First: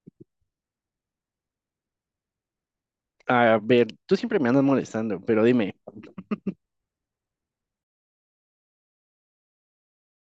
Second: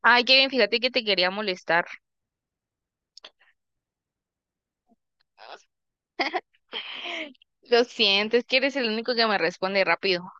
Ay, Kevin, fíjate que te quería molestar. A ver, tú siempre me andas molestando, pero dime, Lo siento, es que eres el único que me responde rápido.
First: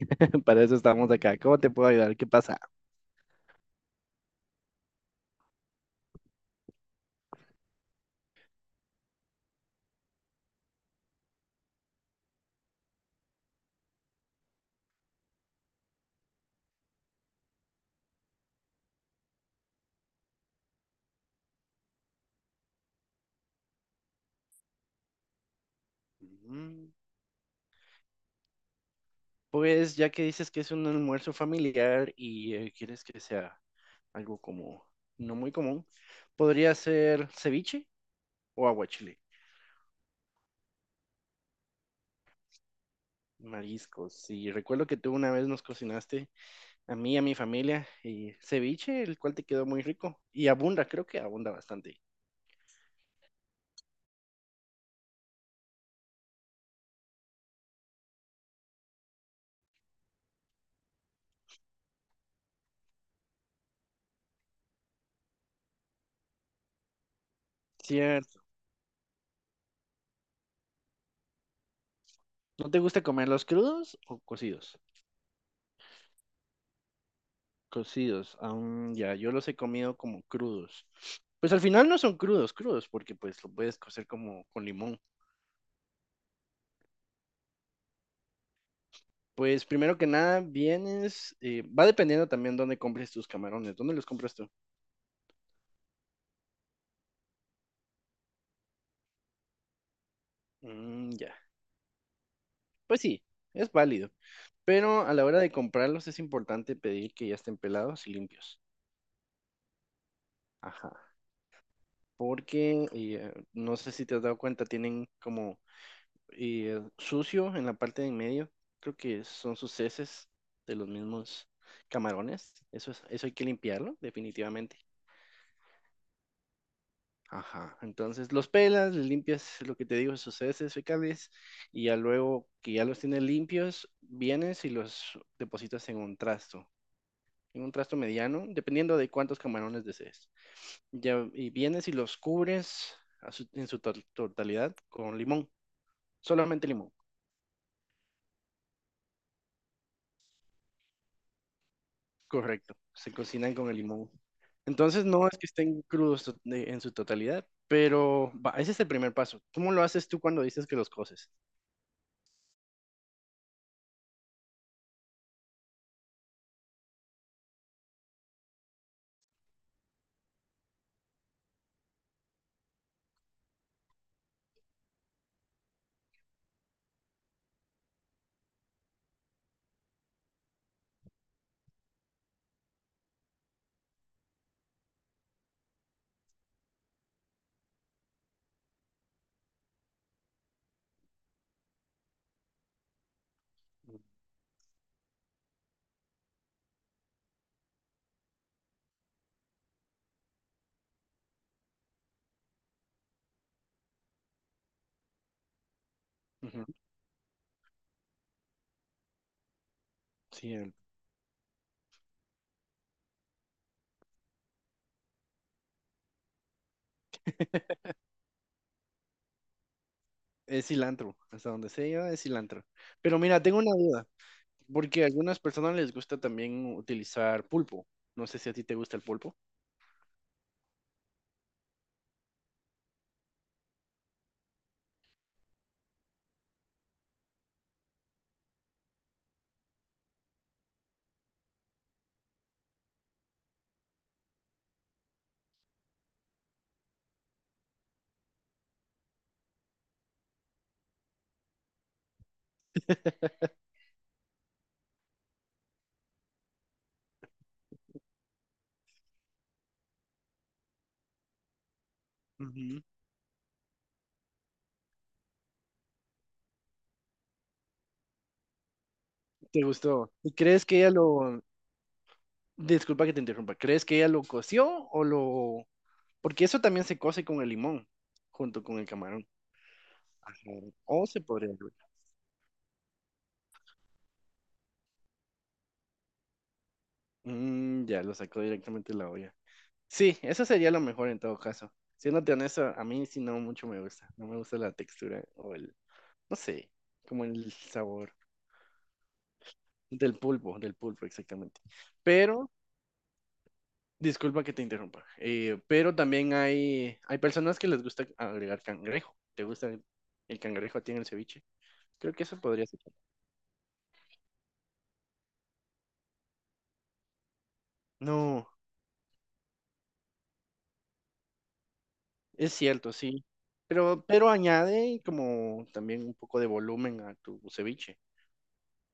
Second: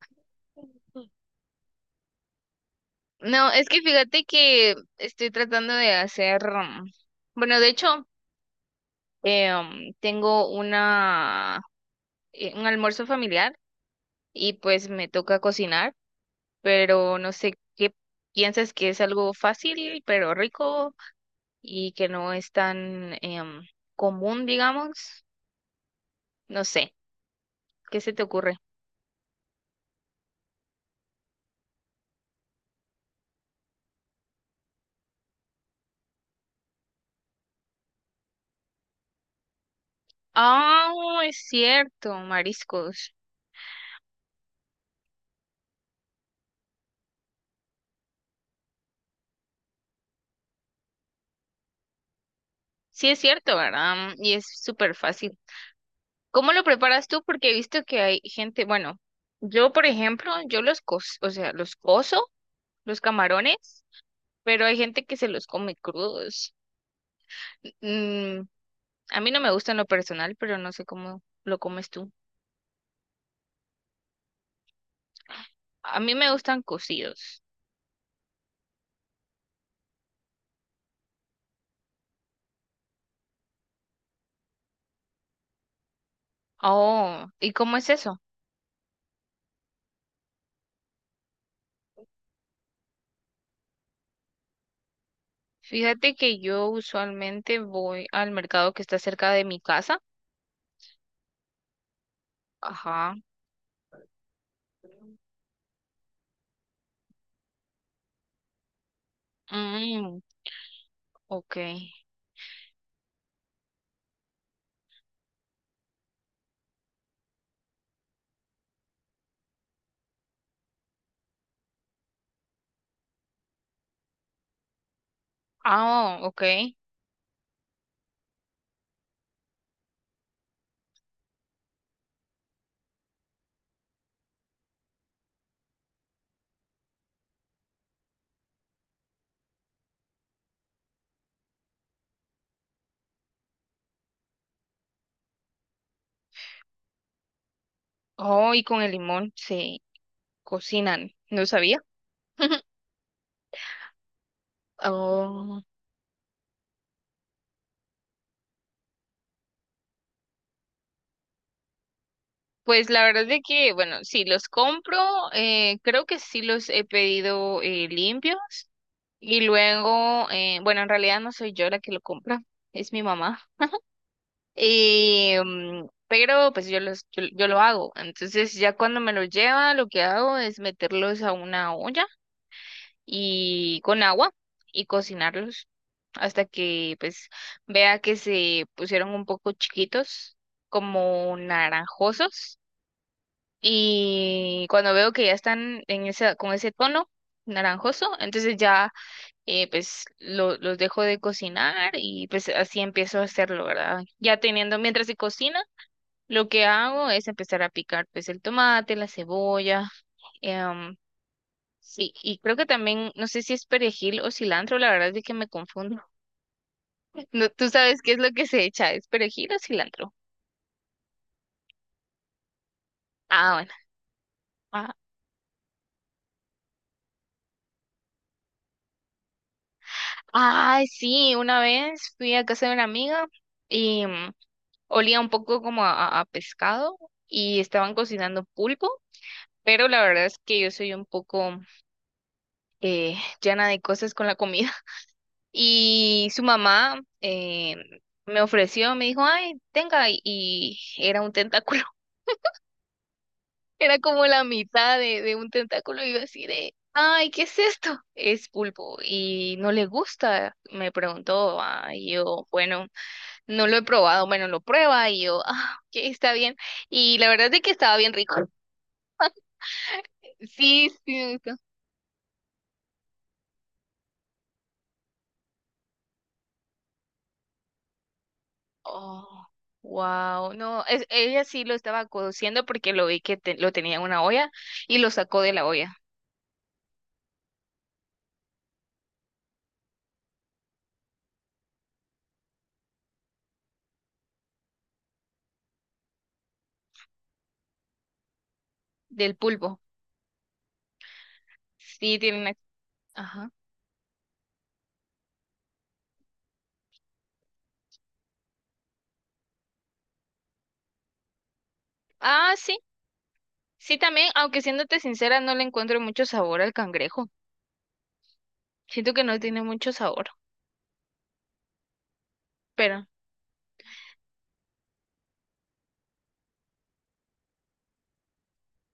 para eso estamos acá. ¿Cómo te puedo ayudar? ¿Qué pasa? No, es que fíjate que estoy tratando de hacer, bueno, de hecho, tengo una, un almuerzo familiar y pues me toca cocinar, pero no sé qué piensas que es algo fácil, pero rico y que no es tan común, digamos. No Mm. sé, ¿qué se te ocurre? Pues ya que dices que es un almuerzo familiar y quieres que sea algo como no muy común, podría ser ceviche o aguachile, Ah, es cierto, mariscos. mariscos. Y recuerdo que tú una vez nos cocinaste a mí y a mi familia y ceviche, el cual te quedó muy rico y abunda, creo que abunda bastante. Sí, es cierto, ¿verdad? Y es súper fácil. ¿Cómo lo preparas tú? Porque he visto que hay gente, bueno, yo, por ejemplo, yo los co, o sea, los coso, los camarones, pero hay gente que se los come crudos. Cierto. Mm, a mí no me gustan lo personal, pero no sé cómo lo comes tú. ¿No te gusta comerlos crudos o cocidos? A mí me gustan cocidos. Cocidos, aún ya, yo los he comido como crudos. Pues al final no son crudos, crudos, porque pues lo puedes cocer como con limón. Oh, ¿y cómo es eso? Pues primero que nada, va dependiendo también dónde compres tus camarones, dónde los compras tú. Fíjate que yo usualmente voy al mercado que está cerca de mi casa. Mm, ya, pues Ajá. sí, es válido, pero a la hora de comprarlos es importante pedir que ya estén pelados y limpios. Mm, Ajá, ok. porque no sé si te has dado cuenta, tienen como y sucio en la parte de en medio. Creo que son sus heces de los mismos camarones. Eso es, eso hay que limpiarlo, definitivamente. Ah, ok. Ajá. Entonces los pelas, les limpias lo que te digo, sus heces fecales, y ya luego que ya los tienes limpios, vienes y los depositas en un trasto. En un trasto mediano, dependiendo de cuántos camarones desees. Ya, y vienes y los cubres en su totalidad con limón. Solamente limón. Oh, y con el limón se cocinan. No sabía. Correcto. Se cocinan con el limón. Entonces no es que Oh, estén crudos en su totalidad, pero va, ese es el primer paso. ¿Cómo lo haces tú cuando dices que los coces? pues la verdad es que, bueno, sí, los compro, creo que sí los he pedido limpios y luego, bueno, en realidad no soy yo la que lo compra, es mi mamá. Y, pero pues yo lo hago. Entonces ya cuando me los lleva, lo que hago es meterlos a una olla y con agua y cocinarlos hasta que pues vea que se pusieron un poco chiquitos, como naranjosos. Y cuando veo que ya están en esa, con ese tono naranjoso, entonces ya pues los dejo de cocinar y pues así empiezo a hacerlo, ¿verdad? Ya teniendo, mientras se cocina, lo Ujú. que hago es empezar a picar pues el tomate, la cebolla, Sí, em, sí, y creo que también, no sé si es perejil o cilantro, la verdad es de que me confundo. No, ¿tú sabes qué es lo que se echa? ¿Es perejil o cilantro? es cilantro, hasta donde sé yo, es cilantro. Pero mira, Ah, tengo bueno. una duda, Ah, porque a algunas personas les gusta también utilizar pulpo. No sé si a ti te gusta el pulpo. ay, sí, una vez fui a casa de una amiga y olía un poco como a pescado y estaban cocinando pulpo, pero la verdad es que yo soy un poco llena de cosas con la comida. Y su mamá me ofreció, me dijo, ay, tenga, y era un tentáculo. Era como la mitad de un tentáculo y yo así de, ay, ¿qué es esto? Es pulpo y no le gusta, me preguntó. Ah, y yo, Ujú. bueno, no lo he probado, bueno, lo prueba y yo, ah, ok, está bien. Y la verdad es que estaba bien rico. ¿Te gustó? ¿Y crees que Sí, ella sí, me lo... gustó. Disculpa que te interrumpa, ¿crees que ella lo coció o lo... Porque eso también se cose con el limón, junto con el camarón. Oh, Ajá. wow, no, es, O se ella podría... sí lo estaba cociendo porque lo vi que lo tenía en una olla y lo sacó de la olla, ya lo sacó directamente de la olla. Sí, eso sería lo mejor en todo caso. Siéndote honesto, a mí sí no mucho me gusta. No me gusta la textura o el, no sé, como el sabor del pulpo. Del pulpo exactamente. Sí, tiene Pero, una... Ajá. disculpa que te interrumpa, pero también hay personas que les gusta agregar cangrejo. ¿Te gusta el cangrejo a ti en el ceviche? Creo que eso Ah, podría sí, ser. sí, también, aunque siéndote sincera, no le encuentro mucho sabor al cangrejo. No, Siento que no tiene mucho sabor, es cierto, pero sí. Pero, añade como también un poco de volumen a tu ceviche.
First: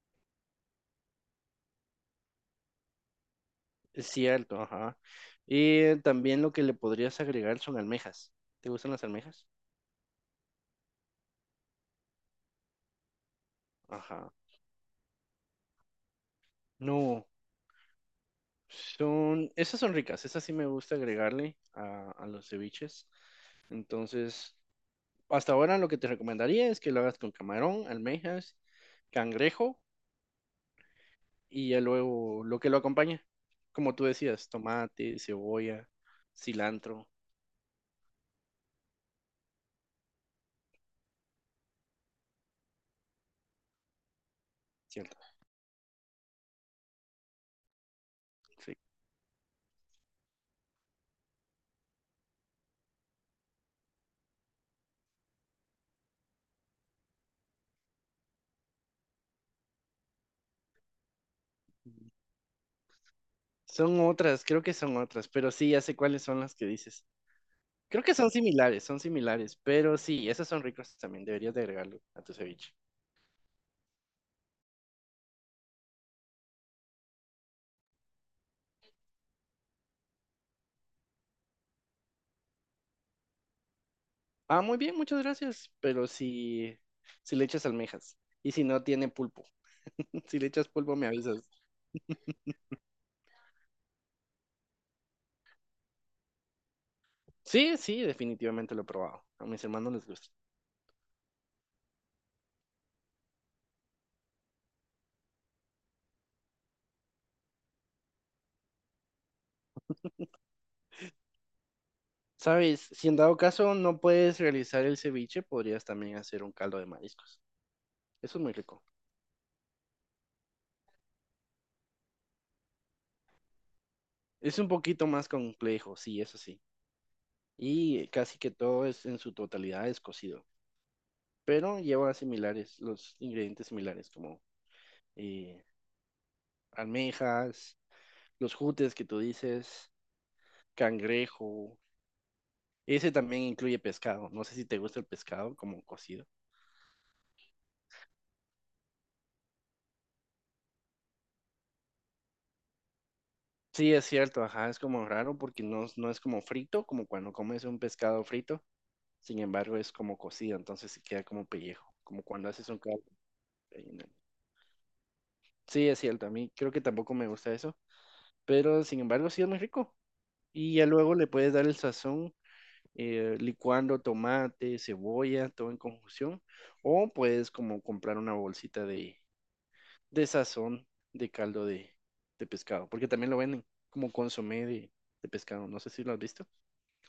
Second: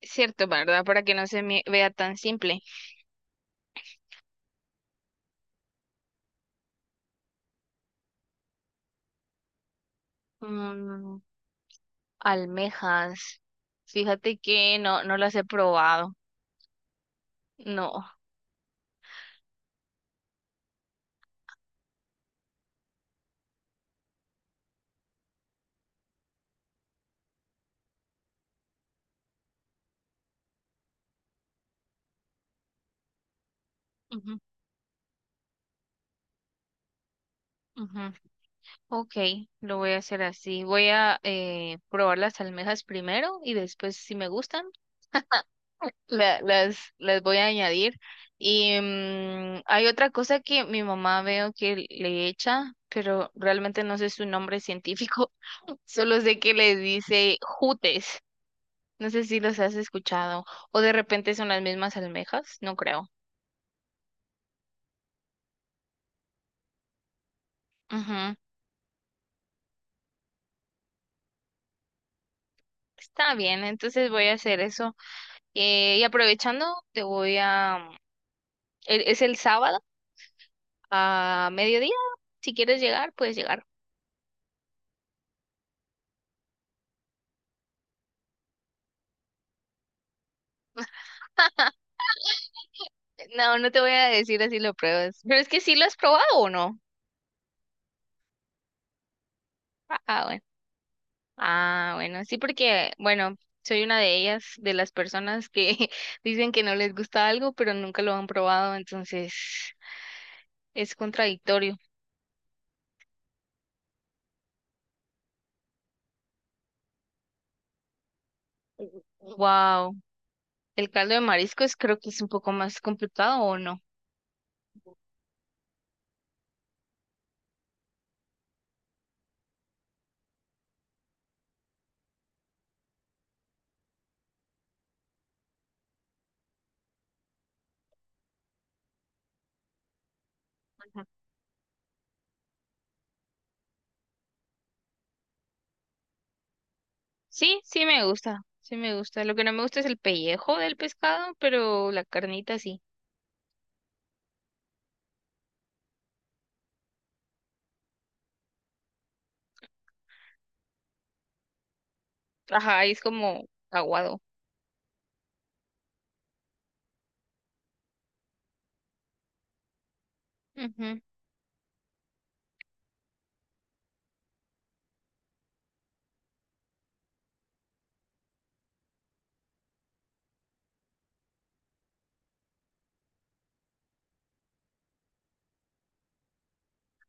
es cierto, ¿verdad? Para que no se me vea tan simple. Es cierto, ajá. Y también lo que le podrías agregar son almejas. ¿Te gustan las almejas? Mm, almejas. Ajá. Fíjate que no, no las he probado. No, No. Esas son ricas, esas sí me gusta agregarle a los ceviches. Entonces, hasta ahora lo que te recomendaría es que lo hagas con camarón, almejas, cangrejo y ya luego lo que lo acompaña. Como tú Ujú, decías, tomate, cebolla, cilantro, ujú. Ok, lo voy a hacer así. Voy a probar las almejas primero y después, si me gustan, ¿cierto? Las voy a añadir. Sí. Y hay otra cosa que mi mamá veo que le echa, pero realmente no sé su nombre científico, solo sé que le dice jutes. No sé si los has escuchado o de repente son las mismas almejas, no creo. Son otras, creo que son otras, pero sí, ya sé cuáles son las que dices. Creo que Ujú. Son similares, pero sí, esos son ricos también, deberías de agregarlo a tu ceviche. Está bien, entonces voy a hacer eso. Y aprovechando, te voy a... Es el sábado a mediodía. Si quieres llegar, puedes llegar. Ah, muy bien, muchas gracias, pero si le echas almejas y si no tiene pulpo, si le echas pulpo me avisas. No, no te voy a decir así lo pruebas. Pero es que sí lo has probado o no. Sí, sí, definitivamente lo he probado, a mis hermanos Ah, les ah, gusta. bueno. Ah, bueno, sí, porque, bueno, soy una de ellas, de las personas que dicen que no les gusta algo, pero nunca lo han probado, entonces es contradictorio. Sabes, si en dado caso no puedes realizar el ceviche, podrías también hacer un caldo de mariscos. Eso es muy rico. Wow. El caldo de mariscos creo que es un poco más complicado o no. Es un poquito más complejo, sí, eso sí. Y casi que todo es en su totalidad es cocido, pero lleva similares, los ingredientes similares como eh, almejas, los jutes que tú dices, Ajá. cangrejo. Ese también incluye pescado. No sé si te gusta el pescado como cocido. Sí, sí me gusta, sí me gusta. Lo que no me gusta es el pellejo del pescado, pero la carnita sí. Sí, es cierto, ajá, es como raro porque no, no es como frito, como cuando comes un pescado frito. Sin embargo, es como cocido, entonces se queda como pellejo, como cuando haces un Ajá, es caldo. como aguado. Sí, es cierto, a mí creo que tampoco me gusta eso, pero sin embargo, sí es muy rico. Y ya Ujú. luego le puedes dar el sazón licuando tomate, cebolla, todo en conjunción. O puedes como comprar una bolsita de sazón de caldo de pescado, porque también lo venden como consomé de pescado. No sé si lo has visto.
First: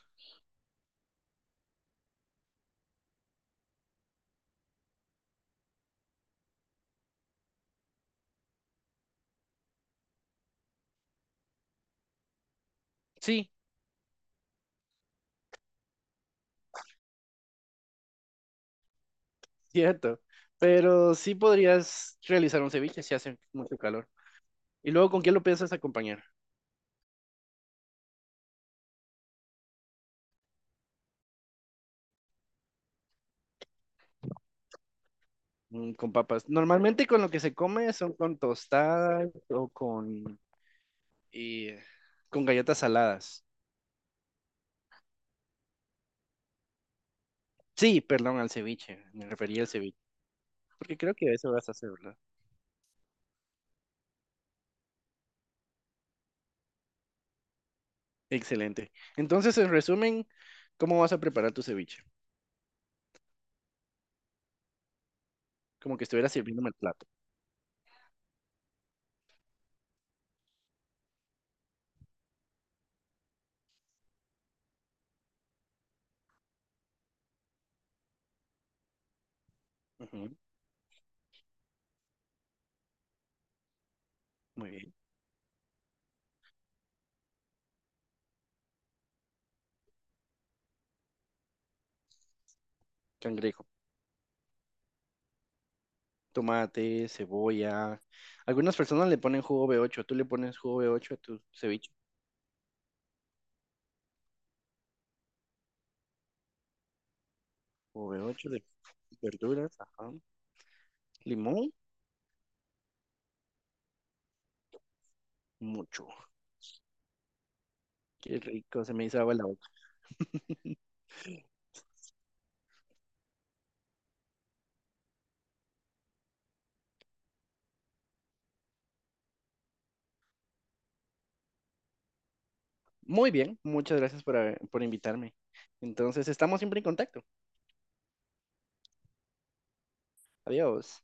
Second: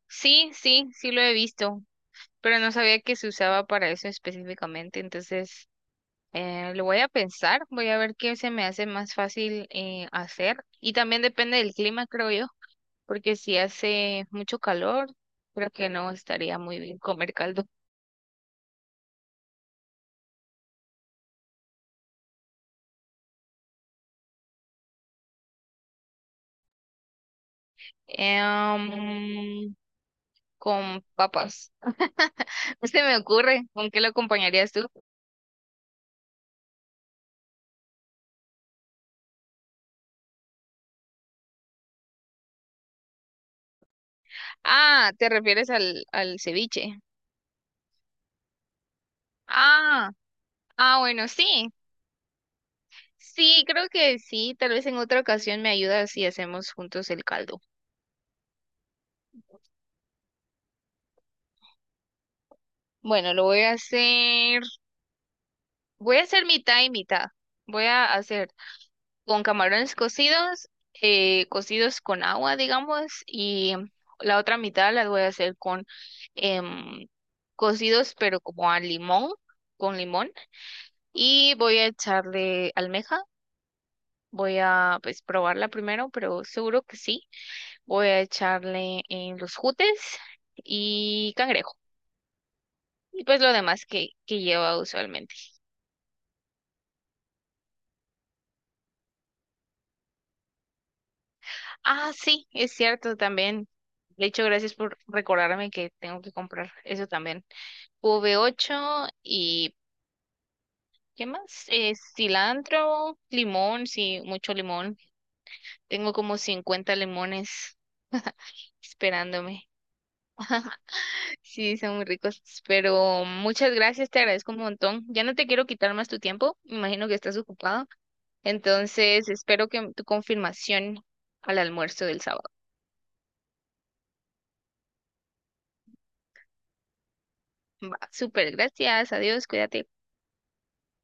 Sí, sí, sí lo he visto. Pero no sabía que se usaba para eso específicamente, entonces lo voy a pensar, voy a ver qué se me hace más fácil hacer y también depende del clima, creo yo, porque Sí, si hace mucho calor, creo que no estaría muy bien comer caldo. cierto. Pero sí podrías realizar un ceviche si hace mucho calor. ¿Y luego con qué lo piensas acompañar? Eh, um, con papas. No se me ocurre, ¿con qué lo acompañarías tú? Con papas. Normalmente con lo que se come son con tostadas o eh, con galletas saladas. Ah, ¿te refieres al ceviche? Sí, perdón, al ceviche. Me refería al ceviche. Ah, Porque ah, creo bueno, que sí, eso vas a hacer, ¿verdad? sí, creo que sí. Tal vez en otra ocasión me ayudas y hacemos juntos el caldo. Excelente. Entonces, en resumen, ¿cómo vas a preparar tu ceviche? Bueno, lo voy a hacer. Como que Voy a estuviera hacer sirviéndome el mitad y plato. mitad. Voy a hacer con camarones cocidos, cocidos con agua, digamos, y la otra mitad la voy a hacer con em, cocidos, pero como a limón, con limón. Ujú. Y voy a echarle almeja. Voy Muy bien. a pues probarla primero, pero seguro que sí. Voy a echarle en los jutes y cangrejo. Y pues lo Cangrejo, demás que lleva usualmente. tomate, cebolla. Algunas personas le ponen jugo B8. ¿Tú le pones jugo B8 a tu ceviche? Ah, sí, es cierto también. De hecho, gracias por recordarme que tengo que comprar eso también. Jugo v B8 de ocho verduras, y ajá. ¿qué más? Limón, Cilantro, limón, sí, mucho limón. mucho. Tengo como 50 limones Qué rico, se me hizo agua la boca. esperándome. Sí, son muy ricos. Pero muchas gracias, te agradezco un montón. Ya no te quiero quitar más tu tiempo. Me imagino que estás ocupado. Entonces, espero que tu confirmación al almuerzo del sábado. Muy bien, muchas gracias por invitarme. Entonces, estamos siempre en contacto. Va, súper, gracias, adiós, cuídate. Adiós.